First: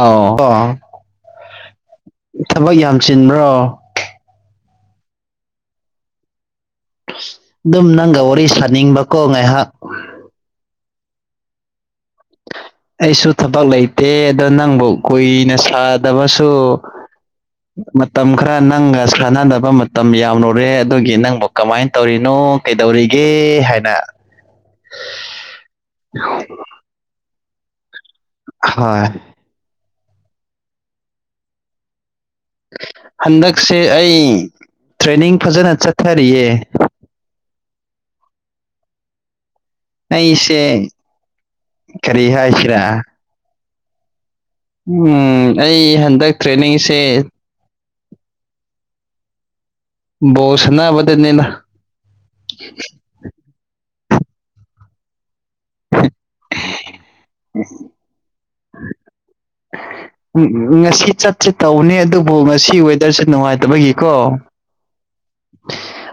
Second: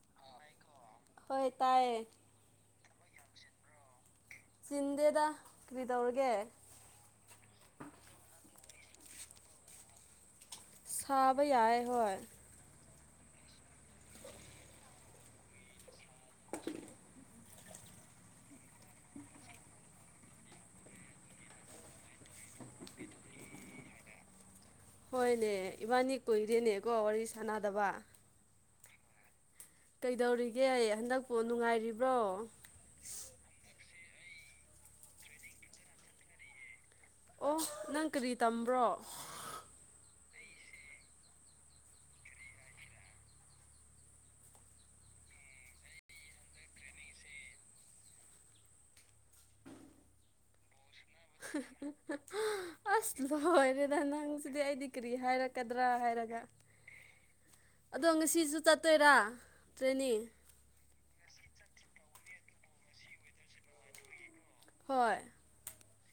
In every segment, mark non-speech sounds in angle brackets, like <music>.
ꯑꯥꯎ ꯒꯣ ꯍꯣꯏ ꯇꯥꯏꯌꯦ ꯊꯕꯛ ꯌꯥꯝ ꯆꯤꯟꯕ꯭ꯔꯣ ꯆꯤꯟꯗꯦꯗꯥ ꯀ꯭ꯔꯤ ꯇꯧꯔꯒꯦ ꯗꯨꯝ ꯅꯪꯒ ꯋꯥꯔꯤ ꯁꯥꯅꯤꯡꯕꯀꯣ ꯉꯥꯏꯍꯥꯛ ꯁꯥꯕ ꯌꯥꯏꯌꯦ ꯍꯣꯏ ꯑꯩꯁꯨ ꯊꯕꯛ ꯂꯩꯇꯦ ꯑꯗꯣ ꯅꯪꯕꯨ ꯀꯨꯏꯅ ꯁꯥꯗꯕꯁꯨ ꯃꯇꯝ ꯈꯔ ꯅꯪꯒ ꯁꯥꯟꯅꯗꯕ ꯃꯇꯝ ꯌꯥꯝꯂꯨꯔꯦ ꯑꯗꯨꯒꯤ ꯅꯪꯕꯨ ꯀꯃꯥꯏꯟ ꯇꯧꯔꯤꯅꯣ ꯀꯩꯗꯧꯔꯤꯒꯦ ꯍꯥꯏꯅ ꯍꯣꯏꯅꯦ ꯏꯕꯥꯅꯤ ꯀꯨꯏꯔꯦꯅꯦꯀꯣ ꯋꯥꯔꯤ ꯁꯥꯟꯅꯗꯕꯥ ꯍꯣꯏ ꯀꯩꯗꯧꯔꯤꯒꯦ ꯍꯥꯌꯦ ꯍꯟꯗꯛꯄꯨ ꯅꯨꯡꯉꯥꯏꯔꯤꯕ꯭ꯔꯣ ꯍꯟꯗꯛꯁꯦ ꯑꯩ ꯇ꯭ꯔꯦꯅꯤꯡ ꯐꯖꯅ ꯆꯠꯊꯔꯤꯌꯦ ꯑꯣ ꯅꯪ ꯀ꯭ꯔꯤ ꯇꯝꯕ꯭ꯔꯣ ꯑꯩꯁꯦ ꯀꯔꯤ ꯍꯥꯏꯁꯤꯔꯥ ꯎꯝ ꯑꯩ ꯍꯟꯗꯛ ꯇ꯭ꯔꯦꯅꯤꯡꯁꯦ ꯕꯣꯜ ꯁꯅꯥꯕꯗꯥꯅꯤꯗꯥ ꯑꯁ ꯂꯣꯏꯔꯦꯗꯥ ꯅꯪ ꯁꯤꯗꯤ ꯑꯩꯗꯤ ꯀꯔꯤ ꯍꯥꯏꯔꯛ ꯀꯗ꯭ꯔꯥ ꯍꯥꯏꯔꯒ ꯑꯗꯣ ꯉꯁꯤꯖꯨ ꯆꯠꯇꯣꯏꯔꯥ ꯇ꯭ꯔꯦꯅꯤꯡ ꯎꯝ ꯉꯁꯤ ꯆꯠꯁꯦ ꯇꯧꯕꯅꯤ ꯑꯗꯨꯕꯨ ꯉꯁꯤ ꯋꯦꯗꯔꯁꯦ ꯅꯨꯡꯉꯥꯏꯇꯕꯒꯤꯀꯣ ꯍꯣꯏ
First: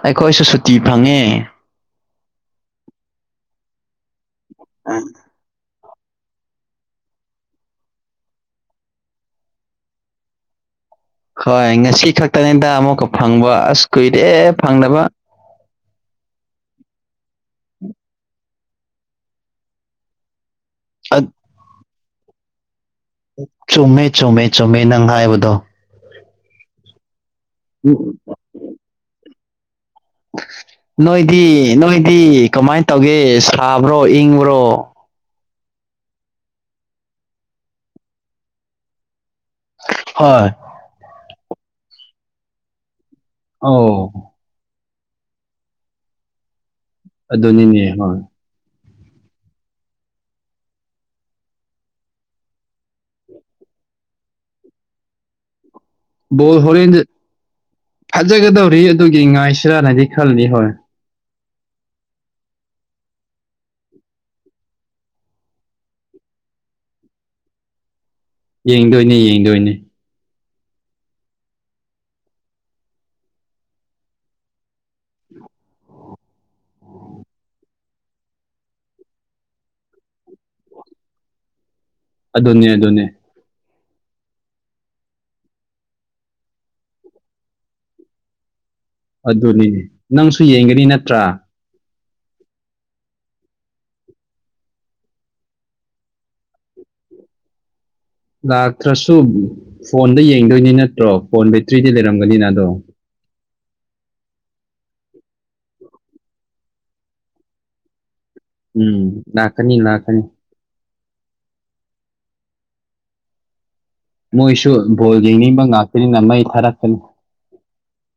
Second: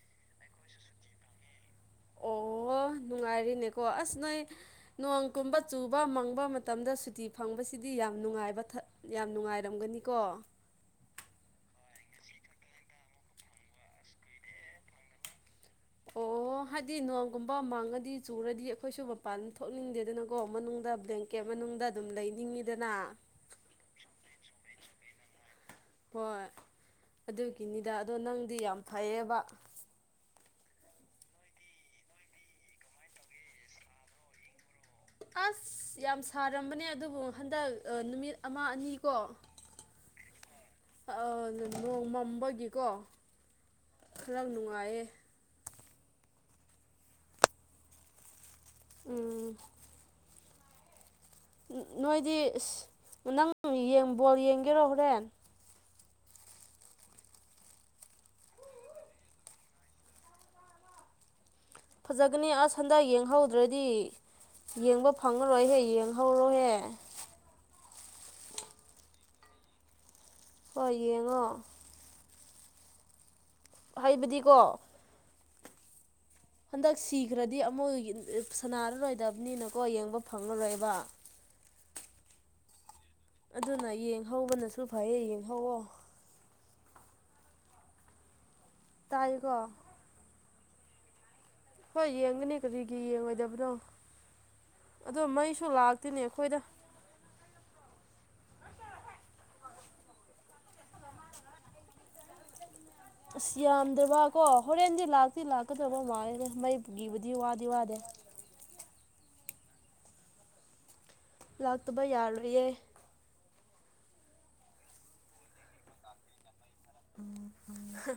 ꯑꯩꯈꯣꯏꯁꯨ ꯁꯨꯇꯤ ꯐꯪꯉꯦ ꯑꯣ ꯅꯨꯡꯉꯥꯏꯔꯤꯅꯦꯀꯣ ꯑꯁ ꯅꯣꯏ ꯅꯣꯡ ꯀꯨꯝꯕ ꯆꯨꯕ ꯃꯪꯕ ꯃꯇꯝꯗ ꯁꯨꯇꯤ ꯐꯪꯕꯁꯤꯗꯤ ꯌꯥꯝ ꯅꯨꯡꯉꯥꯏꯕ ꯊ ꯌꯥꯝ ꯅꯨꯡꯉꯥꯏꯔꯝꯒꯅꯤꯀꯣ ꯍꯣꯏ ꯉꯁꯤ ꯈꯛꯇꯅꯤꯗ ꯑꯃꯨꯛꯀ ꯐꯪꯕ ꯑꯁ ꯀꯨꯏꯔꯦ ꯐꯪꯗꯕ ꯑꯣꯍꯣ ꯍꯥꯏꯗꯤ ꯅꯣꯡꯒꯨꯝꯕ ꯃꯥꯡꯉꯗꯤ ꯆꯨꯔꯗꯤ ꯑꯩꯈꯣꯏꯁꯨ ꯃꯄꯥꯟ ꯊꯣꯛꯅꯤꯡꯗꯦꯗꯅ ꯀꯣ ꯃꯅꯨꯡꯗ ꯕ꯭ꯂꯦꯡꯀꯦꯠ ꯃꯅꯨꯡꯗ ꯑꯗꯨꯝ ꯂꯩꯅꯤꯡꯉꯤꯗꯅ ꯆꯨꯝꯃꯦ ꯆꯨꯝꯃꯦ ꯆꯨꯝꯃꯦ ꯅꯪ ꯍꯥꯏꯕꯗꯣ ꯍꯣꯏ ꯑꯗꯨꯒꯤꯅꯤꯗ ꯑꯗꯣ ꯅꯪꯗꯤ ꯌꯥꯝ ꯐꯩꯌꯦꯕ ꯅꯣꯏꯗꯤ ꯅꯣꯏꯗꯤ ꯀꯃꯥꯏꯅ ꯇꯧꯒꯦ ꯁꯥꯕ꯭ꯔꯣ ꯏꯪꯕ꯭ꯔꯣ ꯑꯁ ꯌꯥꯝ ꯁꯥꯔꯝꯕꯅꯦ ꯑꯗꯨꯕꯨ ꯍꯟꯗꯛ ꯅꯨꯃꯤꯠ ꯑꯃ ꯑꯅꯤ ꯀꯣ ꯍꯣꯏ ꯅꯣꯡ ꯃꯝꯕꯒꯤꯀꯣ ꯑꯣ ꯈꯔ ꯅꯨꯡꯉꯥꯏꯌꯦ ꯑꯗꯨꯅꯤꯅꯦ ꯍꯣꯏ ꯎꯝ ꯅꯣꯏꯗꯤ ꯑꯁ ꯅꯪ ꯌꯦꯡ ꯕꯣꯜ ꯌꯦꯡꯒꯦꯔꯣ ꯍꯣꯔꯦꯟ ꯕꯣꯜ ꯍꯣꯔꯦꯟꯗꯤ ꯐꯖꯒꯗꯧꯔꯤ ꯑꯗꯨꯒꯤ ꯉꯥꯏꯁꯤꯔꯅꯗꯤ ꯈꯜꯂꯤ ꯍꯣꯏ ꯐꯖꯒꯅꯤ ꯑꯁ ꯍꯟꯗꯛ ꯌꯦꯡꯍꯧꯗ꯭ꯔꯗꯤ ꯌꯦꯡꯕ ꯐꯪꯉꯔꯣꯏꯍꯦ ꯌꯦꯡꯍꯧꯔꯣꯍꯦ ꯌꯦꯡꯗꯣꯏꯅꯦ ꯌꯦꯡꯗꯣꯏꯅꯦ ꯍꯣꯏ ꯌꯦꯡꯉꯣ ꯍꯥꯏꯕꯗꯤꯀꯣ ꯍꯟꯗꯛ ꯁꯤꯈ꯭ꯔꯗꯤ ꯑꯃꯨꯛ ꯌꯨ ꯁꯅꯥꯔꯔꯣꯏꯗꯕꯅꯤꯅꯀꯣ ꯌꯦꯡꯕ ꯐꯪꯂꯔꯣꯏꯕ ꯑꯗꯨꯅꯦ ꯑꯗꯨꯅꯦ ꯑꯗꯨꯅ ꯌꯦꯡꯍꯧꯕꯅꯁꯨ ꯐꯩꯌꯦ ꯌꯦꯡꯍꯧꯋꯣ ꯇꯥꯏꯀꯣ ꯑꯗꯨꯅꯤ ꯅꯪꯁꯨ ꯌꯦꯡꯒꯅꯤ ꯅꯠꯇ꯭ꯔꯥ ꯍꯣꯏ ꯌꯦꯡꯒꯅꯤ ꯀꯔꯤꯒꯤ ꯌꯦꯡꯉꯣꯏꯗꯕꯅꯣ ꯑꯗꯣ ꯃꯩꯁꯨ ꯂꯥꯛꯇꯦꯅꯦ ꯑꯈꯣꯏꯗ ꯂꯥꯛꯇ꯭ꯔꯁꯨ ꯐꯣꯟꯗ ꯌꯦꯡꯗꯣꯏꯅꯤ ꯅꯠꯇ꯭ꯔꯣ ꯐꯣꯟ ꯕꯦꯇ꯭ꯔꯤꯗꯤ ꯂꯩꯔꯝꯒꯅꯤꯅ ꯑꯗꯣ ꯑꯁ ꯌꯥꯝꯗ꯭ꯔꯕꯀꯣ ꯍꯣꯔꯦꯟꯗꯤ ꯂꯥꯛꯇꯤ ꯂꯥꯛꯀꯗꯕ ꯃꯥꯜꯂꯦꯗ ꯃꯩꯒꯤꯕꯨꯗꯤ ꯋꯥꯗꯤ ꯋꯥꯗꯦ ꯎꯝ ꯂꯥꯛꯀꯅꯤ ꯂꯥꯛꯀꯅꯤ ꯂꯥꯛꯇꯕ ꯌꯥꯔꯣꯏꯌꯦ ꯃꯣꯏꯁꯨ ꯕꯣꯜ ꯌꯦꯡꯅꯤꯡꯕ ꯉꯥꯛꯇꯅꯤꯅ ꯃꯩ ꯊꯥꯔꯛꯀꯅꯤ ꯎꯝ ꯎꯝ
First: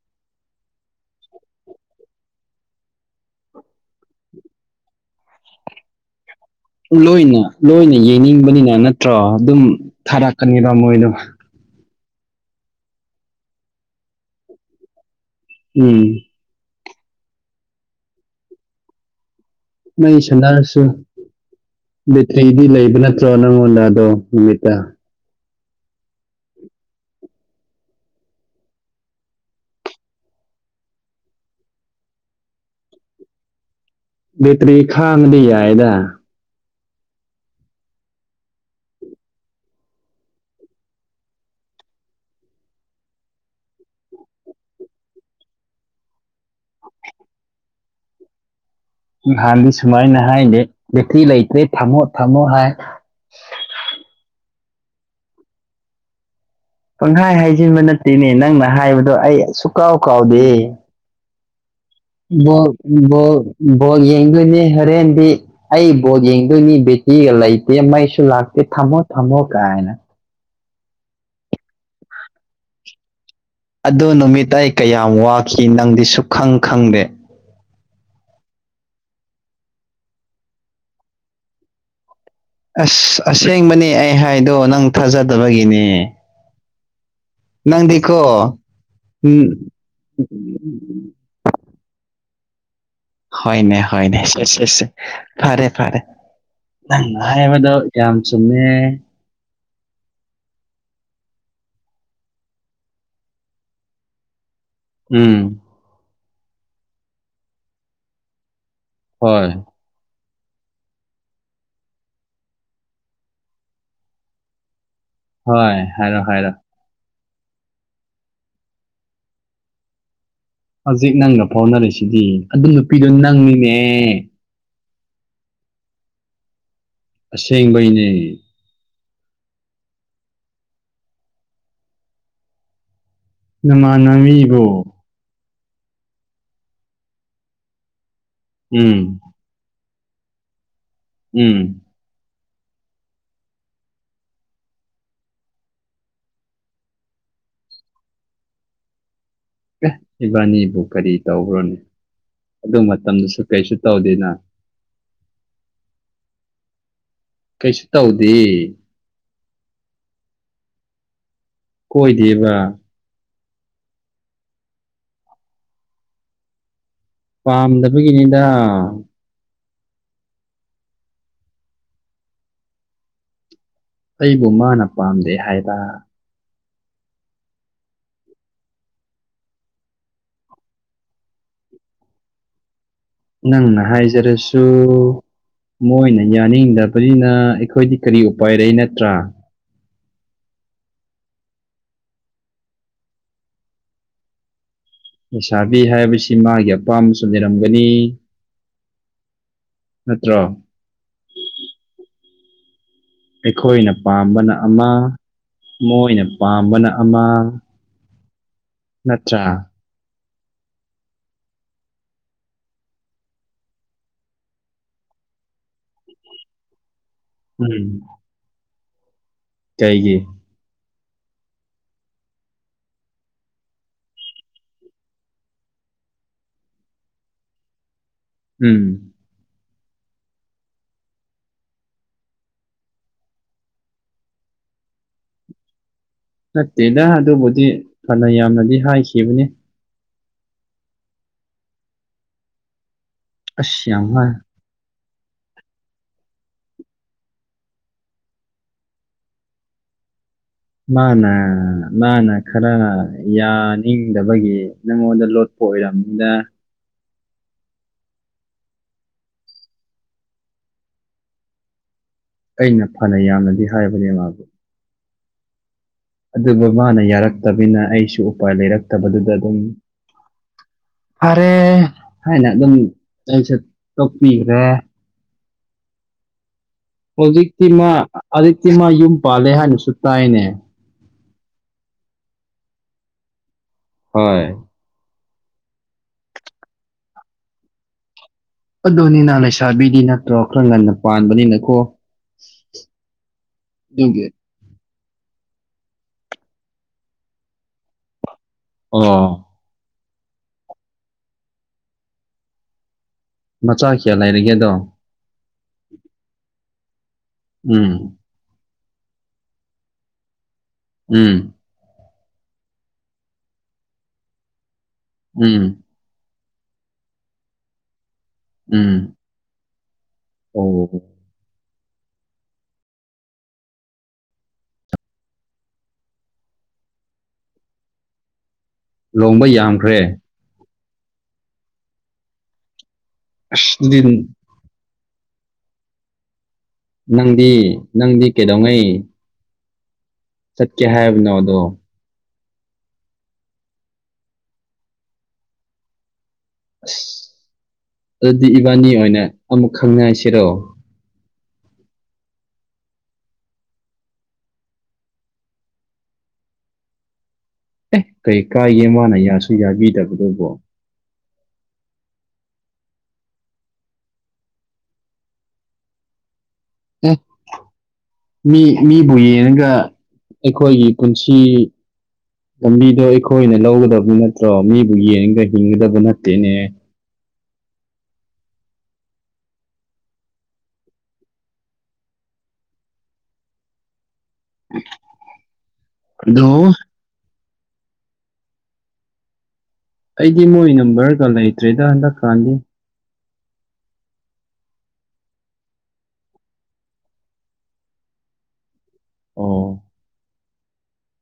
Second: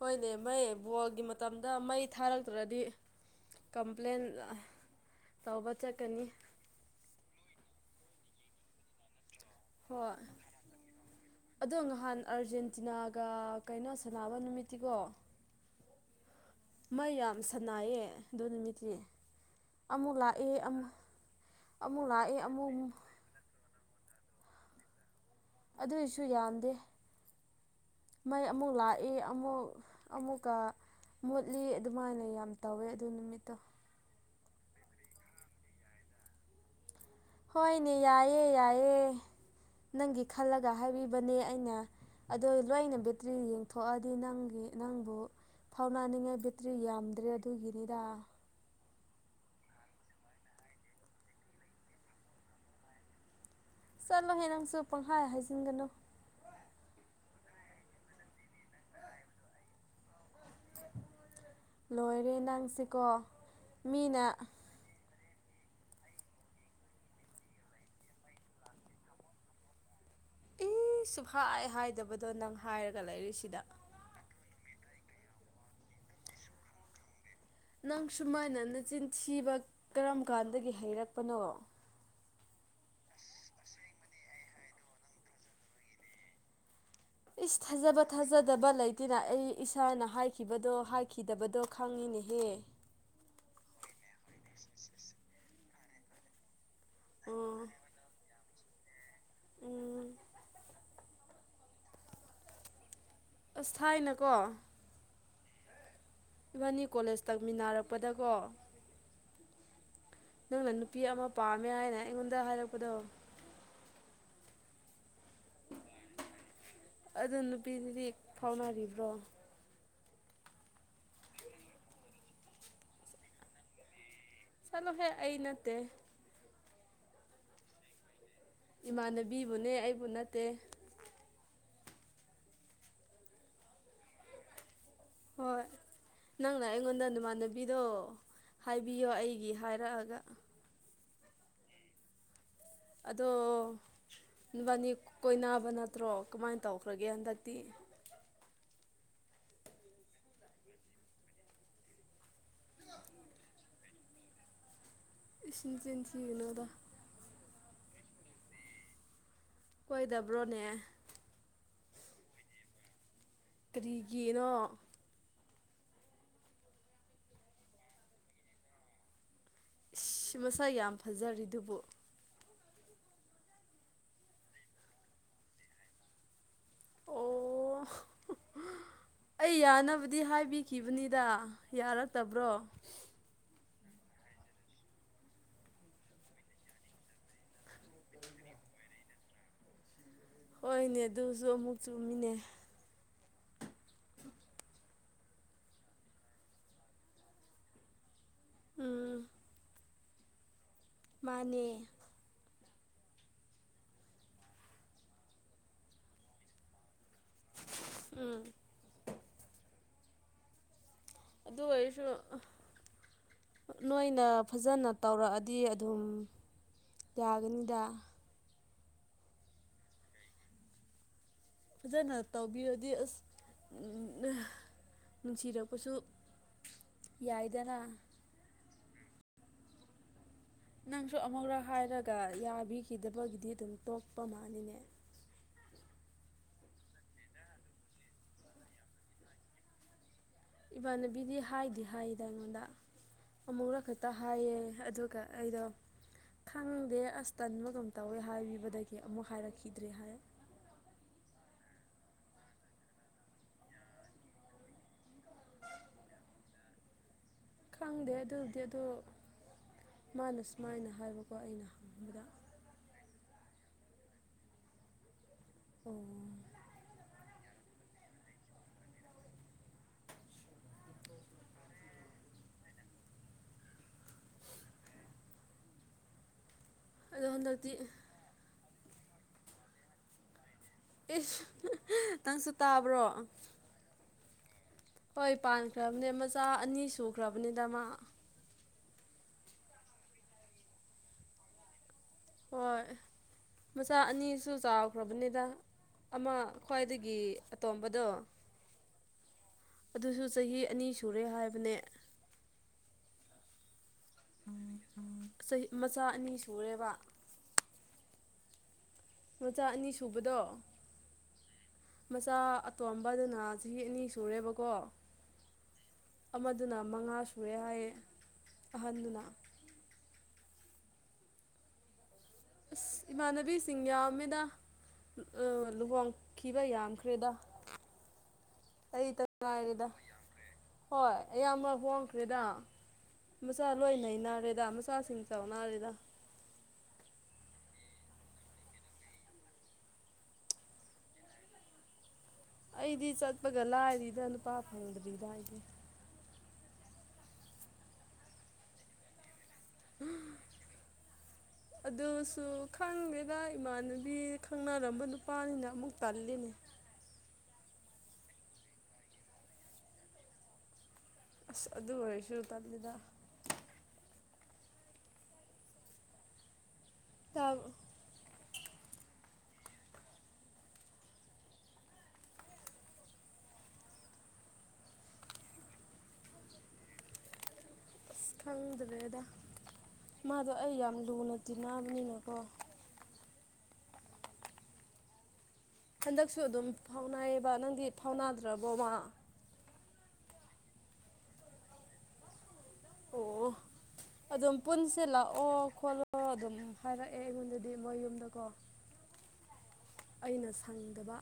ꯍꯣꯏꯅꯦ ꯃꯩ ꯕꯣꯜꯒꯤ ꯃꯇꯝꯗ ꯃꯩ ꯊꯥꯔꯛꯇ꯭ꯔꯗꯤ ꯀꯝꯄ꯭ꯂꯦꯟ ꯇꯧꯕ ꯆꯠꯀꯅꯤ ꯂꯣꯏꯅ ꯂꯣꯏꯅ ꯌꯦꯡꯅꯤꯡꯕꯅꯤꯅ ꯅꯠꯇ꯭ꯔꯣ ꯑꯗꯨꯝ ꯍꯣꯏ ꯊꯥꯔꯛꯀꯅꯤꯗꯣ ꯃꯣꯏꯗꯣ ꯑꯗꯣ ꯅꯍꯥꯟ ꯑꯥꯔꯖꯦꯟꯇꯤꯅꯥꯒ ꯀꯩꯅꯣ ꯁꯥꯟꯅꯕ ꯅꯨꯃꯤꯠꯇꯤꯀꯣ ꯎꯝ ꯃꯩ ꯌꯥꯝ ꯁꯅꯥꯏꯌꯦ ꯑꯗꯨ ꯅꯨꯃꯤꯠꯇꯤ ꯑꯃꯨꯛ ꯃꯩ ꯂꯥꯛꯑꯦ ꯁꯅꯥꯔꯁꯨ ꯑꯃꯨꯛ ꯑꯃꯨꯛ ꯂꯥꯛꯑꯦ ꯕꯦꯇ꯭ꯔꯤꯗꯤ ꯑꯃꯨꯛ ꯂꯩꯕ ꯅꯠ ꯇ꯭ꯔꯣ ꯅꯪꯉꯣꯟꯗ ꯑꯗꯣ ꯅꯨꯃꯤꯠꯇ ꯑꯗꯣꯏꯁꯨ ꯌꯥꯝꯗꯦ ꯃꯩ ꯑꯃꯨꯛ ꯂꯥꯛꯏ ꯑꯃꯨꯛ ꯑꯃꯨꯛꯀ ꯃꯨꯠꯂꯤ ꯑꯗꯨꯃꯥꯏꯅ ꯌꯥꯝ ꯇꯧꯋꯦ ꯑꯗꯨ ꯅꯨꯃꯤꯠꯇꯣ ꯕꯦꯇ꯭ꯔꯤ ꯈꯥꯡꯉꯗꯤ ꯌꯥꯏꯑꯦꯗ ꯍꯣꯏꯅꯦ ꯌꯥꯏꯌꯦ ꯌꯥꯏꯌꯦ ꯅꯪꯒꯤ ꯈꯜꯂꯒ ꯍꯥꯏꯕꯤꯕꯅꯦ ꯑꯩꯅ ꯑꯗꯣ ꯂꯣꯏꯅ ꯕꯦꯇ꯭ꯔꯤ ꯌꯦꯡꯊꯣꯛꯑꯗꯤ ꯅꯪꯒꯤ ꯅꯪꯕꯨ ꯐꯥꯎꯅꯥꯅꯤꯡꯉꯥꯏ ꯕꯦꯇ꯭ꯔꯤ ꯌꯥꯝꯗ꯭ꯔꯦ ꯑꯗꯨꯒꯤꯅꯤꯗ ꯅꯍꯥꯟꯗꯤ ꯁꯨꯃꯥꯏꯅ ꯍꯥꯏꯅꯦ ꯕꯦꯇ꯭ꯔꯤ ꯂꯩꯇ꯭ꯔꯦ ꯊꯝꯃꯣ ꯊꯝꯃꯣ ꯍꯥꯏ ꯆꯠꯂꯣꯍꯦ ꯅꯪꯁꯨ ꯄꯪꯈꯥꯏ ꯍꯥꯏꯖꯤꯟꯒꯅꯨ ꯄꯪꯍꯥꯏ ꯍꯥꯏꯖꯤꯟꯕ ꯅꯠꯇꯦꯅꯦ ꯅꯪꯅ ꯍꯥꯏꯕꯗꯣ ꯑꯩ ꯁꯨꯀꯥꯎ ꯀꯥꯎꯗꯦ ꯂꯣꯏꯔꯦ ꯕꯣꯜ ꯅꯪꯁꯤꯀꯣ ꯕꯣꯜ ꯕꯣꯜ ꯃꯤꯅ ꯌꯦꯡꯗꯣꯏꯅꯦ ꯍꯣꯔꯦꯟꯗꯤ ꯑꯩ ꯕꯣꯜ ꯌꯦꯡꯗꯣꯏꯅꯤ ꯕꯦꯇꯤꯒ ꯂꯩꯇꯦ ꯃꯩꯁꯨ ꯂꯥꯛꯇꯦ ꯊꯝꯃꯣ ꯊꯝꯃꯣ ꯀꯥꯏꯅ ꯏꯁ ꯁꯨꯛꯍꯥꯏ ꯍꯥꯏꯗꯕꯗꯣ ꯅꯪ ꯍꯥꯏꯔꯒ ꯂꯩꯔꯤꯁꯤꯗ ꯑꯗꯣ ꯅꯨꯃꯤꯠꯇ ꯑꯩ ꯀꯌꯥꯝ ꯋꯥꯈꯤ ꯅꯪꯗꯤ ꯁꯨꯈꯪ ꯈꯪꯗꯦ ꯅꯪ ꯁꯨꯃꯥꯏꯅ ꯅꯆꯤꯟ ꯊꯤꯕ ꯀꯔꯝ ꯀꯥꯟꯗꯒꯤ ꯍꯩꯔꯛꯄꯅꯣ ꯑꯁ ꯑꯁꯦꯡꯕꯅꯦ ꯑꯩ ꯍꯥꯏꯗꯣ ꯅꯪ ꯊꯥꯖꯗꯕꯒꯤꯅꯦ ꯏꯁ ꯊꯥꯖꯕ ꯅꯪꯗꯤꯀꯣ ꯊꯥꯖꯗꯕ ꯂꯩꯇꯦꯅ ꯎꯝ ꯑꯩ ꯏꯁꯥꯅ ꯍꯥꯏꯈꯤꯕꯗꯣ ꯍꯥꯏ ꯈꯤꯗꯕꯗꯣ ꯈꯪꯉꯤꯅꯦꯍꯦ ꯍꯣꯏꯅꯦ ꯍꯣꯏꯅꯦ ꯁꯦ ꯁꯦ ꯁꯦ ꯐꯔꯦ ꯐꯔꯦ ꯅꯪꯅ ꯑꯣ ꯍꯥꯏꯕꯗꯣ ꯌꯥꯝ ꯆꯨꯝꯃꯦ ꯎꯝ ꯑꯁ ꯊꯥꯏꯅꯀꯣ ꯎꯝ ꯏꯕꯥꯅꯤ ꯀꯣꯂꯦꯖ ꯇꯝꯃꯤꯟꯅꯔꯛꯄꯗꯀꯣ ꯍꯣꯏ ꯅꯪꯅ ꯅꯨꯄꯤ ꯑꯃ ꯄꯥꯝꯃꯦ ꯍꯥꯏꯅ ꯑꯩꯉꯣꯟꯗ ꯍꯥꯏꯔꯛꯄꯗꯣ ꯍꯣꯏ ꯍꯥꯏꯔꯣ ꯍꯥꯏꯔꯣ ꯑꯗꯨ ꯅꯨꯄꯤꯗꯨꯗꯤ ꯐꯥꯎꯅꯔꯤꯕ꯭ꯔꯣ ꯍꯧꯖꯤꯛ ꯅꯪꯒ ꯐꯥꯎꯅꯔꯤꯁꯤꯗꯤ ꯑꯗꯨ ꯅꯨꯄꯤꯗꯣ ꯅꯪꯅꯤꯅꯦ ꯆꯠꯂꯣꯍꯦ ꯑꯩ ꯅꯠꯇꯦ ꯑꯁꯦꯡꯕꯩꯅꯦ ꯏꯃꯥꯟꯅꯕꯤꯕꯨꯅꯦ ꯑꯩꯕꯨ ꯅꯠꯇꯦ ꯅꯃꯥꯟꯅꯕꯤꯕꯨ ꯍꯣꯏ ꯅꯪꯅ ꯑꯩꯉꯣꯟꯗ ꯅꯃꯥꯟꯅꯕꯤꯗꯣ ꯍꯥꯏꯕꯤꯌꯣ ꯎꯝ ꯑꯩꯒꯤ ꯍꯥꯏꯔꯛꯑꯒ ꯎꯝ ꯑꯗꯣ ꯅꯕꯥꯅꯤ ꯀꯣꯏꯅꯕ ꯅꯠꯇ꯭ꯔꯣ ꯀꯃꯥꯏ ꯇꯧꯈ꯭ꯔꯒꯦ ꯍꯟꯗꯛꯇꯤ ꯑꯦ ꯏꯕꯥꯅꯤꯕꯨ ꯀꯔꯤ ꯇꯧꯕ꯭ꯔꯣꯅꯦ ꯑꯗꯨ ꯃꯇꯝꯗꯁꯨ ꯀꯩꯁꯨ ꯇꯧꯗꯦꯅ ꯏꯁ ꯅꯆꯤꯟ ꯊꯤꯒꯅꯨꯗ ꯀꯩꯁꯨ ꯇꯧꯗꯦꯌꯦ ꯀꯣꯏꯗꯕ꯭ꯔꯣꯅꯦ ꯀꯣꯏꯗꯦꯕ ꯀꯔꯤꯒꯤꯅꯣ ꯄꯥꯝꯗꯕꯒꯤꯅꯤꯗ ꯏꯁ ꯃꯁꯛ ꯌꯥꯝ ꯐꯖꯔꯤꯗꯨꯕꯨ ꯑꯩꯕꯨ ꯃꯥꯅ ꯄꯥꯝꯗꯦ ꯍꯥꯏꯕ ꯑꯣ ꯑꯩ ꯌꯥꯅꯕꯗꯤ ꯍꯥꯏꯕꯤꯈꯤꯕꯅꯤꯗ ꯌꯥꯔꯛꯇꯕ꯭ꯔꯣ ꯅꯪꯅ ꯍꯥꯏꯖꯔꯁꯨ ꯃꯣꯏꯅ ꯌꯥꯅꯤꯡꯗꯕꯅꯤꯅ ꯑꯩꯈꯣꯏꯗꯤ ꯀꯔꯤ ꯎꯄꯥꯏꯂꯩ ꯅꯠꯇ꯭ꯔꯥ ꯍꯣꯏꯅꯦ ꯑꯗꯨꯁꯨ ꯑꯃꯨꯛ ꯆꯨꯝꯃꯤꯅꯦ ꯂꯩꯁꯥꯕꯤ ꯍꯥꯏꯕꯁꯤ ꯃꯥꯒꯤ ꯑꯄꯥꯝꯕꯁꯨ ꯂꯩꯔꯝꯒꯅꯤ ꯎꯝ ꯅꯠꯇ꯭ꯔꯣ ꯃꯥꯅꯦ ꯑꯩꯈꯣꯏꯅ ꯄꯥꯝꯕꯅ ꯑꯃ ꯃꯣꯏꯅ ꯄꯥꯝꯕꯅ ꯑꯃ ꯎꯝ ꯅꯠꯇ꯭ꯔꯥ ꯑꯗꯨ ꯑꯣꯏꯔꯁꯨ ꯅꯣꯏꯅ ꯐꯖꯅ ꯇꯧꯔꯛꯑꯗꯤ ꯑꯗꯨꯝ ꯌꯥꯒꯅꯤꯗ ꯎꯝ ꯀꯩꯒꯤ ꯐꯖꯅ ꯇꯧꯕꯤꯔꯗꯤ ꯑꯁ ꯎꯝ ꯅꯨꯡꯁꯤꯔꯛꯄꯁꯨ ꯌꯥꯏꯗꯅ ꯎꯝ ꯅꯪꯁꯨ ꯑꯃꯨꯔꯛ ꯍꯥꯏꯔꯒ ꯌꯥꯕꯤꯈꯤꯗꯕꯒꯤꯗꯤ ꯑꯗꯨꯝ ꯇꯣꯛꯄ ꯃꯥꯟꯅꯤꯅꯦ ꯅꯠꯇꯦꯗ ꯑꯗꯨꯕꯨꯗꯤ ꯐꯅ ꯌꯥꯝꯅꯗꯤ ꯍꯥꯏꯈꯤꯕꯅꯤ ꯏꯕꯥꯟꯅꯕꯤꯗꯤ ꯍꯥꯏꯗꯦ ꯍꯥꯏꯌꯦꯗ ꯑꯩꯉꯣꯟꯗ ꯑꯃꯨꯔꯛ ꯑꯁ ꯌꯥꯝ ꯈꯠꯇ ꯍꯥꯏ ꯍꯥꯏꯌꯦ ꯑꯗꯨꯒ ꯑꯩꯗꯣ ꯈꯪꯗꯦ ꯑꯁ ꯇꯟꯕꯒꯨꯝ ꯇꯧꯋꯦ ꯍꯥꯏꯕꯤꯕꯗꯒꯤ ꯑꯃꯨꯛ ꯍꯥꯏꯔꯛꯈꯤꯗ꯭ꯔꯦ ꯍꯥꯏ ꯃꯥꯅ ꯃꯥꯅ ꯈꯔ ꯌꯥꯅꯤꯡꯗꯕꯒꯤ ꯅꯪꯉꯣꯟꯗ ꯂꯣꯠ ꯄ ꯑꯣꯏꯔꯝꯅꯤꯗ ꯈꯪꯗꯦ ꯑꯗꯨꯗꯤ ꯑꯗꯣ ꯃꯥꯅ ꯁꯨꯃꯥꯏꯅ ꯍꯥꯏꯕꯀꯣ ꯑꯩꯅ ꯍꯪꯕꯗ ꯑꯩꯅ ꯐꯅ ꯌꯥꯝꯅꯗꯤ ꯍꯥꯏꯕꯅꯦ ꯃꯥꯥꯕꯨ ꯑꯣ ꯑꯗꯨꯕꯨ ꯃꯥꯅ ꯌꯥꯔꯛꯇꯕꯤꯅꯤꯅ ꯑꯩꯁꯨ ꯎꯄꯥꯏ ꯂꯩꯔꯛꯇꯕꯗꯨꯗ ꯑꯗꯨꯝ ꯐꯔꯦ ꯍꯥꯏꯅ ꯑꯗꯨꯝ ꯑꯩꯁꯨ ꯇꯣꯛꯄꯤꯈ꯭ꯔꯦ ꯑꯗꯣ ꯍꯧꯖꯤꯛꯇꯤ ꯍꯟꯗꯛꯇꯤ ꯃꯥ ꯍꯧꯖꯤꯛꯇꯤ ꯃꯥ ꯌꯨꯝ ꯄꯥꯜꯂꯦ ꯍꯥꯏꯅꯁꯨ ꯇꯥꯏꯅꯦ ꯏꯁ ꯅꯪꯁꯨ ꯇꯥꯕ꯭ꯔꯣ ꯍꯣꯏ ꯍꯣꯏ ꯄꯥꯟꯈ꯭ꯔꯕꯅꯦ ꯃꯆꯥ ꯑꯅꯤ ꯁꯨꯈ꯭ꯔꯕꯅꯤꯗꯃꯥ ꯑꯗꯨꯅꯤꯅ ꯂꯩꯁꯥꯕꯤꯗꯤ ꯅꯠꯇ꯭ꯔꯣ ꯈꯔ ꯉꯟꯅ ꯄꯥꯟꯕꯅꯤꯅꯈꯣ ꯍꯣꯏ ꯃꯆꯥ ꯑꯗꯨꯒꯤ ꯑꯅꯤ ꯁꯨ ꯆꯥꯎꯈ꯭ꯔꯕꯅꯤꯗ ꯑꯃ ꯈ꯭ꯋꯥꯏꯗꯒꯤ ꯑꯇꯣꯝꯕꯗꯣ ꯑꯣ ꯑꯗꯨꯁꯨ ꯆꯍꯤ ꯑꯅꯤ ꯁꯨꯔꯦ ꯍꯥꯏꯕꯅꯦ ꯃꯆꯥ ꯀꯌꯥ ꯂꯩꯔꯤꯒꯦ ꯑꯗꯣ ꯆꯍꯤ ꯃꯆꯥ ꯑꯅꯤ ꯁꯨꯔꯦꯕꯥ ꯎꯝ ꯃꯆꯥ ꯑꯅꯤ ꯁꯨꯕꯗꯣ ꯎꯝ ꯃꯆꯥ ꯑꯇꯣꯝꯕꯥꯗꯨꯅ ꯆꯍꯤ ꯑꯅꯤ ꯁꯨꯔꯦꯕꯀꯣ ꯎꯝ ꯑꯃꯗꯨꯅ ꯃꯉꯥ ꯁꯨꯔꯦ ꯍꯥꯏꯌꯦ ꯎꯝ ꯑꯍꯟꯗꯨꯅ ꯑꯣ ꯑꯁ ꯏꯃꯥꯟꯅꯕꯤꯁꯤꯡ ꯌꯥꯝꯃꯦꯗ ꯑꯥ ꯂꯨꯍꯣꯡꯈꯤꯕ ꯌꯥꯝꯈ꯭ꯔꯦꯗ ꯑꯩꯇ ꯂꯣꯡꯕ ꯉꯥꯏꯔꯦꯗꯥ ꯔꯦ ꯌꯥꯝꯈ꯭ꯔꯦ ꯍꯣꯏ ꯑꯌꯥꯝꯕ ꯍꯣꯡꯈ꯭ꯔꯦꯗ ꯃꯆꯥ ꯑꯁ ꯂꯣꯏ ꯑꯗꯨꯗꯤ ꯂꯩꯅꯔꯦ ꯗ ꯃꯆꯥꯁꯤꯡ ꯆꯥꯎꯅꯔꯦꯗꯥ ꯅꯪꯗꯤ ꯅꯪꯗꯤ ꯀꯩꯗꯧꯉꯩ ꯆꯠꯀꯦ ꯍꯥꯏꯕꯅꯣꯗꯣ ꯑꯩꯗꯤ ꯆꯠꯄꯒ ꯂꯥꯏꯔꯤꯗꯥ ꯅꯨꯄꯥ ꯐꯪꯗ꯭ꯔꯤꯗ ꯑꯩꯗꯤ ꯑꯁ ꯑꯗꯨꯗꯤ ꯏꯕꯥꯅꯤ ꯑꯣꯏꯅ ꯑꯃꯨꯛ ꯈꯪꯅꯁꯤꯔꯣ ꯑꯗꯨꯁꯨ ꯈꯪꯗꯦꯗ ꯏꯃꯥꯟꯅꯕꯤ ꯈꯪꯅꯔꯝꯕ ꯅꯨꯄꯥꯅꯤꯅ ꯑꯃꯨꯛ ꯇꯜꯂꯤꯅꯦ ꯑꯦ ꯀꯩ ꯀꯥꯏꯒꯦ ꯃꯥꯅ ꯌꯥꯁꯨ ꯌꯥꯕꯤꯗꯕꯗꯨꯕꯣ ꯑꯁ ꯑꯗꯨ ꯑꯣꯏꯔꯁꯨ ꯇꯜꯂꯤꯗꯥ <inaudible> ꯇꯥꯕ ꯃꯤ ꯃꯤꯕꯨ ꯌꯦꯡꯉꯒ ꯑꯩꯈꯣꯏꯒꯤ ꯄꯨꯟꯁꯤ ꯂꯝꯕꯤꯗꯣ ꯑꯩꯈꯣꯏꯅ ꯂꯧꯒꯗꯕ ꯅꯠꯇ꯭ꯔꯣ ꯃꯤꯕꯨ ꯌꯦꯡꯉꯒ ꯍꯤꯡꯒꯗꯕ ꯅꯠꯇꯦꯅꯦ ꯑꯁ ꯈꯪꯗ꯭ꯔꯦꯗ ꯃꯥꯗꯣ ꯑꯩ ꯌꯥꯝ ꯂꯨꯅ ꯇꯤꯟꯅꯕꯅꯤꯅꯀꯣ <inaudible> ꯍꯟꯗꯛꯁꯨ ꯑꯗꯣ ꯑꯗꯨꯝ ꯐꯥꯎꯅꯩꯕ ꯅꯪꯗꯤ ꯐꯥꯎꯅꯥꯗ꯭ꯔꯕꯣꯃꯥ ꯑꯩꯗꯤ ꯃꯣꯏ ꯅꯝꯕꯔꯒ ꯂꯩꯇ꯭ꯔꯦꯗ ꯍꯟꯗꯛ ꯀꯥꯟꯗꯤ ꯑꯣ ꯑꯗꯨꯝ ꯄꯨꯟꯁꯦ ꯂꯥꯛꯑꯣ ꯈꯣꯠꯂꯣ ꯑꯗꯨꯝ ꯍꯥꯏꯔꯛꯑꯦ ꯑꯩꯉꯣꯟꯗꯗꯤ ꯃꯣꯏ ꯌꯨꯝꯗꯀꯣ ꯑꯣ ꯑꯩꯅ ꯁꯪꯗꯕ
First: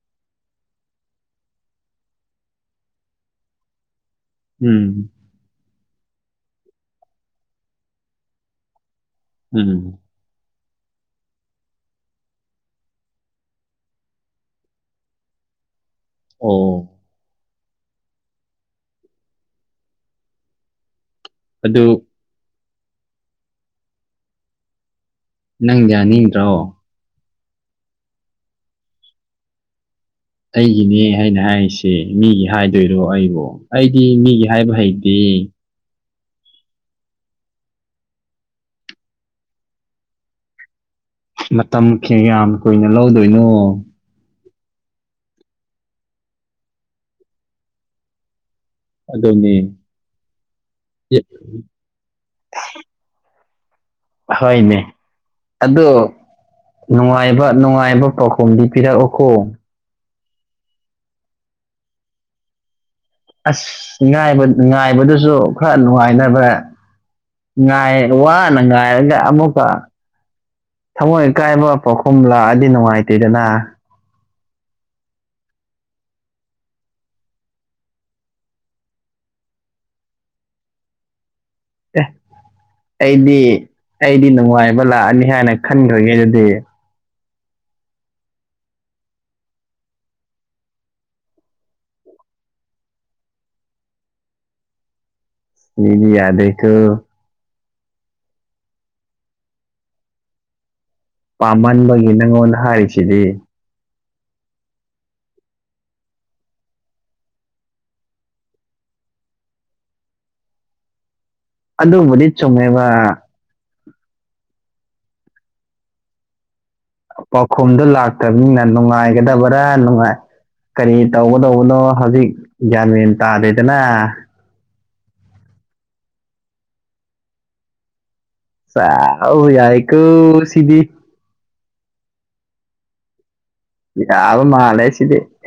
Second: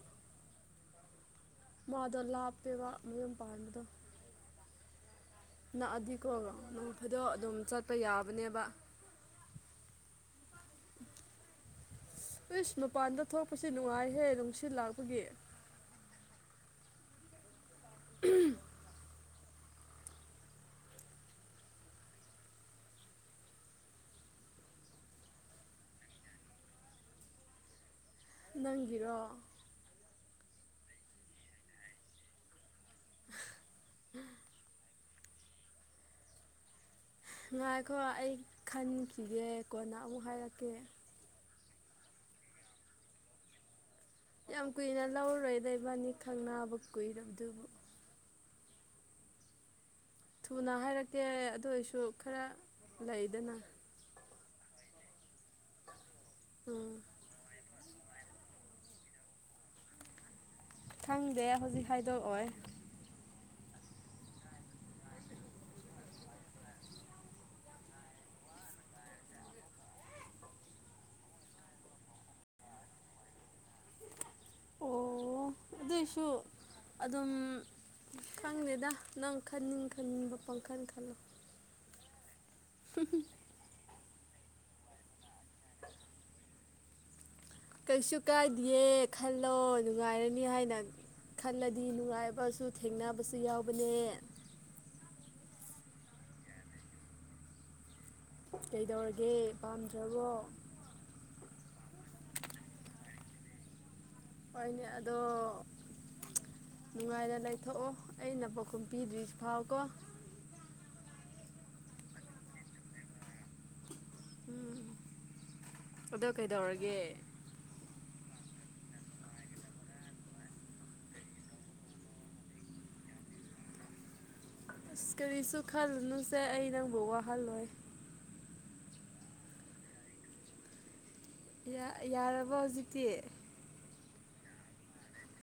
ꯃꯥꯗꯣ ꯂꯥꯞꯄꯦꯕ ꯃꯌꯨꯝ ꯄꯥꯟꯕꯗꯣ ꯎꯝ ꯅꯛꯑꯗꯤꯀꯣ ꯅꯣꯡ ꯐꯥꯗꯣꯛ ꯑꯗꯨꯝ ꯆꯠꯄ ꯌꯥꯕꯅꯦꯕ ꯎꯝ ꯏꯁ ꯃꯄꯥꯟꯗ ꯊꯣꯛꯄꯁꯤ ꯅꯨꯡꯉꯥꯏꯍꯦ ꯅꯨꯡꯁꯤꯠ ꯂꯥꯛꯄꯒꯤ ꯑꯣ <inaudible> ꯑꯗꯨ ꯅꯪ ꯌꯥꯅꯤꯡꯗ꯭ꯔꯣ ꯅꯪꯒꯤꯔꯣ ꯑꯩꯒꯤꯅꯦ ꯍꯥꯏꯅ ꯍꯥꯏꯔꯤꯁꯤ ꯃꯤꯒꯤ ꯍꯥꯏꯗꯣꯏꯔꯣ ꯑꯩꯕꯨ ꯑꯩꯗꯤ ꯃꯤꯒꯤ ꯍꯥꯥꯏꯕ ꯍꯩꯇꯦ ꯉꯥꯏꯈꯣ ꯑꯩ ꯈꯟꯈꯤꯒꯦ ꯀꯣꯟꯅ ꯑꯃꯨꯛ ꯍꯥꯏꯔꯛꯀꯦ ꯃꯇꯝ ꯀꯌꯥꯝ ꯀꯨꯏꯅ ꯂꯧꯗꯣꯏꯅꯣ ꯌꯥꯝ ꯀꯨꯏꯅ ꯂꯧꯔꯣꯏꯗ ꯏꯕꯥꯟꯅꯤ ꯈꯪꯅꯥꯕ ꯀꯨꯏꯔꯕꯗꯨꯕꯨ ꯑꯗꯨꯅꯤ ꯊꯨꯅ ꯍꯥꯏꯔꯛꯀꯦ ꯑꯗꯨ ꯑꯣꯏꯁꯨ ꯈꯔ ꯂꯩꯗꯅ ꯍꯣꯏꯅꯦ ꯑꯗꯣ ꯎꯝ ꯅꯨꯡꯉꯥꯏ ꯉꯥꯏꯕ ꯅꯨꯡꯉꯥꯏꯕ ꯄꯥꯎꯈꯨꯝꯗꯤ ꯄꯤꯔꯛꯎꯀꯣ ꯈꯪꯗꯦ ꯍꯧꯖꯤꯛ ꯍꯥꯏꯗꯣꯛꯑꯣꯏ ꯑꯁ ꯉꯥꯏꯕ ꯉꯥꯏꯕꯗꯨꯁꯨ ꯈꯔ ꯅꯨꯡꯉꯥꯏꯅꯕ ꯉꯥꯏ ꯋꯥꯅ ꯉꯥꯏꯔꯒ ꯑꯃꯨꯛꯀ ꯊꯃꯣꯏ ꯀꯥꯏꯕ ꯄꯥꯎꯈꯨꯝ ꯂꯥꯛꯑꯗꯤ ꯅꯨꯡꯉꯥꯏꯇꯦꯗꯅ ꯑꯣ ꯑꯗꯨꯏꯁꯨ ꯑꯗꯨꯝ ꯈꯪꯗꯦꯗ ꯅꯪ ꯈꯟꯅꯤꯡ ꯈꯟꯅꯤꯡꯕ ꯄꯪꯈꯟ ꯈꯜꯂꯣ ꯑꯦ ꯑꯩꯗꯤ ꯑꯩꯗꯤ ꯅꯨꯡꯉꯥꯏꯕ ꯂꯥꯛꯑꯅꯤ ꯍꯥꯏꯅ ꯈꯟꯈ꯭ꯔꯒꯦ ꯑꯗꯨꯗꯤ <inaudible> ꯀꯩꯁꯨ ꯀꯥꯏꯗꯦ ꯈꯜꯂꯣ ꯅꯨꯡꯉꯥꯏꯔꯅꯤ ꯍꯥꯏꯅ ꯈꯜꯂꯗꯤ ꯅꯨꯡꯉꯥꯏꯕꯁꯨ ꯊꯦꯡꯅꯕꯁꯨ ꯌꯥꯎꯕꯅꯦ ꯃꯤꯗꯤ ꯌꯥꯗꯦꯀꯣ ꯀꯩꯗꯧꯔꯒꯦ ꯄꯥꯝꯗ꯭ꯔꯕꯣ ꯄꯥꯝꯃꯟꯕꯒꯤ ꯅꯪꯉꯣꯟꯗ ꯍꯥꯏꯔꯤꯁꯤꯗꯤ ꯍꯣꯏꯅꯦ ꯑꯗꯣ ꯅꯨꯡꯉꯥꯏꯅ ꯂꯩꯊꯣꯛꯑꯣ ꯑꯩꯅ ꯄꯥꯎꯈꯨꯝ ꯄꯤꯗ꯭ꯔꯤ ꯐꯥꯎ ꯀꯣ ꯑꯗꯨꯕꯨꯗꯤ ꯆꯨꯝꯃꯦꯕ ꯎꯝ ꯑꯗꯣ ꯀꯩꯗꯧꯔꯒꯦ ꯄꯥꯎꯈꯨꯝꯗꯨ ꯂꯥꯛꯇꯕꯅꯤꯅ ꯅꯨꯡꯉꯥꯏꯒꯗꯕ꯭ꯔꯥ ꯅꯨꯡꯉꯥꯏ ꯀꯔꯤ ꯇꯧꯒꯗꯧꯕꯅꯣ ꯍꯧꯖꯤꯛ ꯒ꯭ꯌꯥꯟ ꯃꯦꯟ ꯇꯥꯗꯦꯗꯅ ꯑꯁ ꯀꯔꯤꯁꯨ ꯈꯜꯂꯨꯅꯨꯁꯦ ꯑꯩ ꯅꯪꯕꯨ ꯋꯥꯍꯜꯂꯣꯏ ꯁꯥ ꯑꯧ ꯌꯥꯏꯀꯣ ꯁꯤꯗꯤ ꯌꯥ ꯌꯥꯔꯕꯣ ꯍꯧꯖꯤꯛꯇꯤ ꯌꯥꯕ ꯃꯥꯂꯦ ꯁꯤꯗꯤ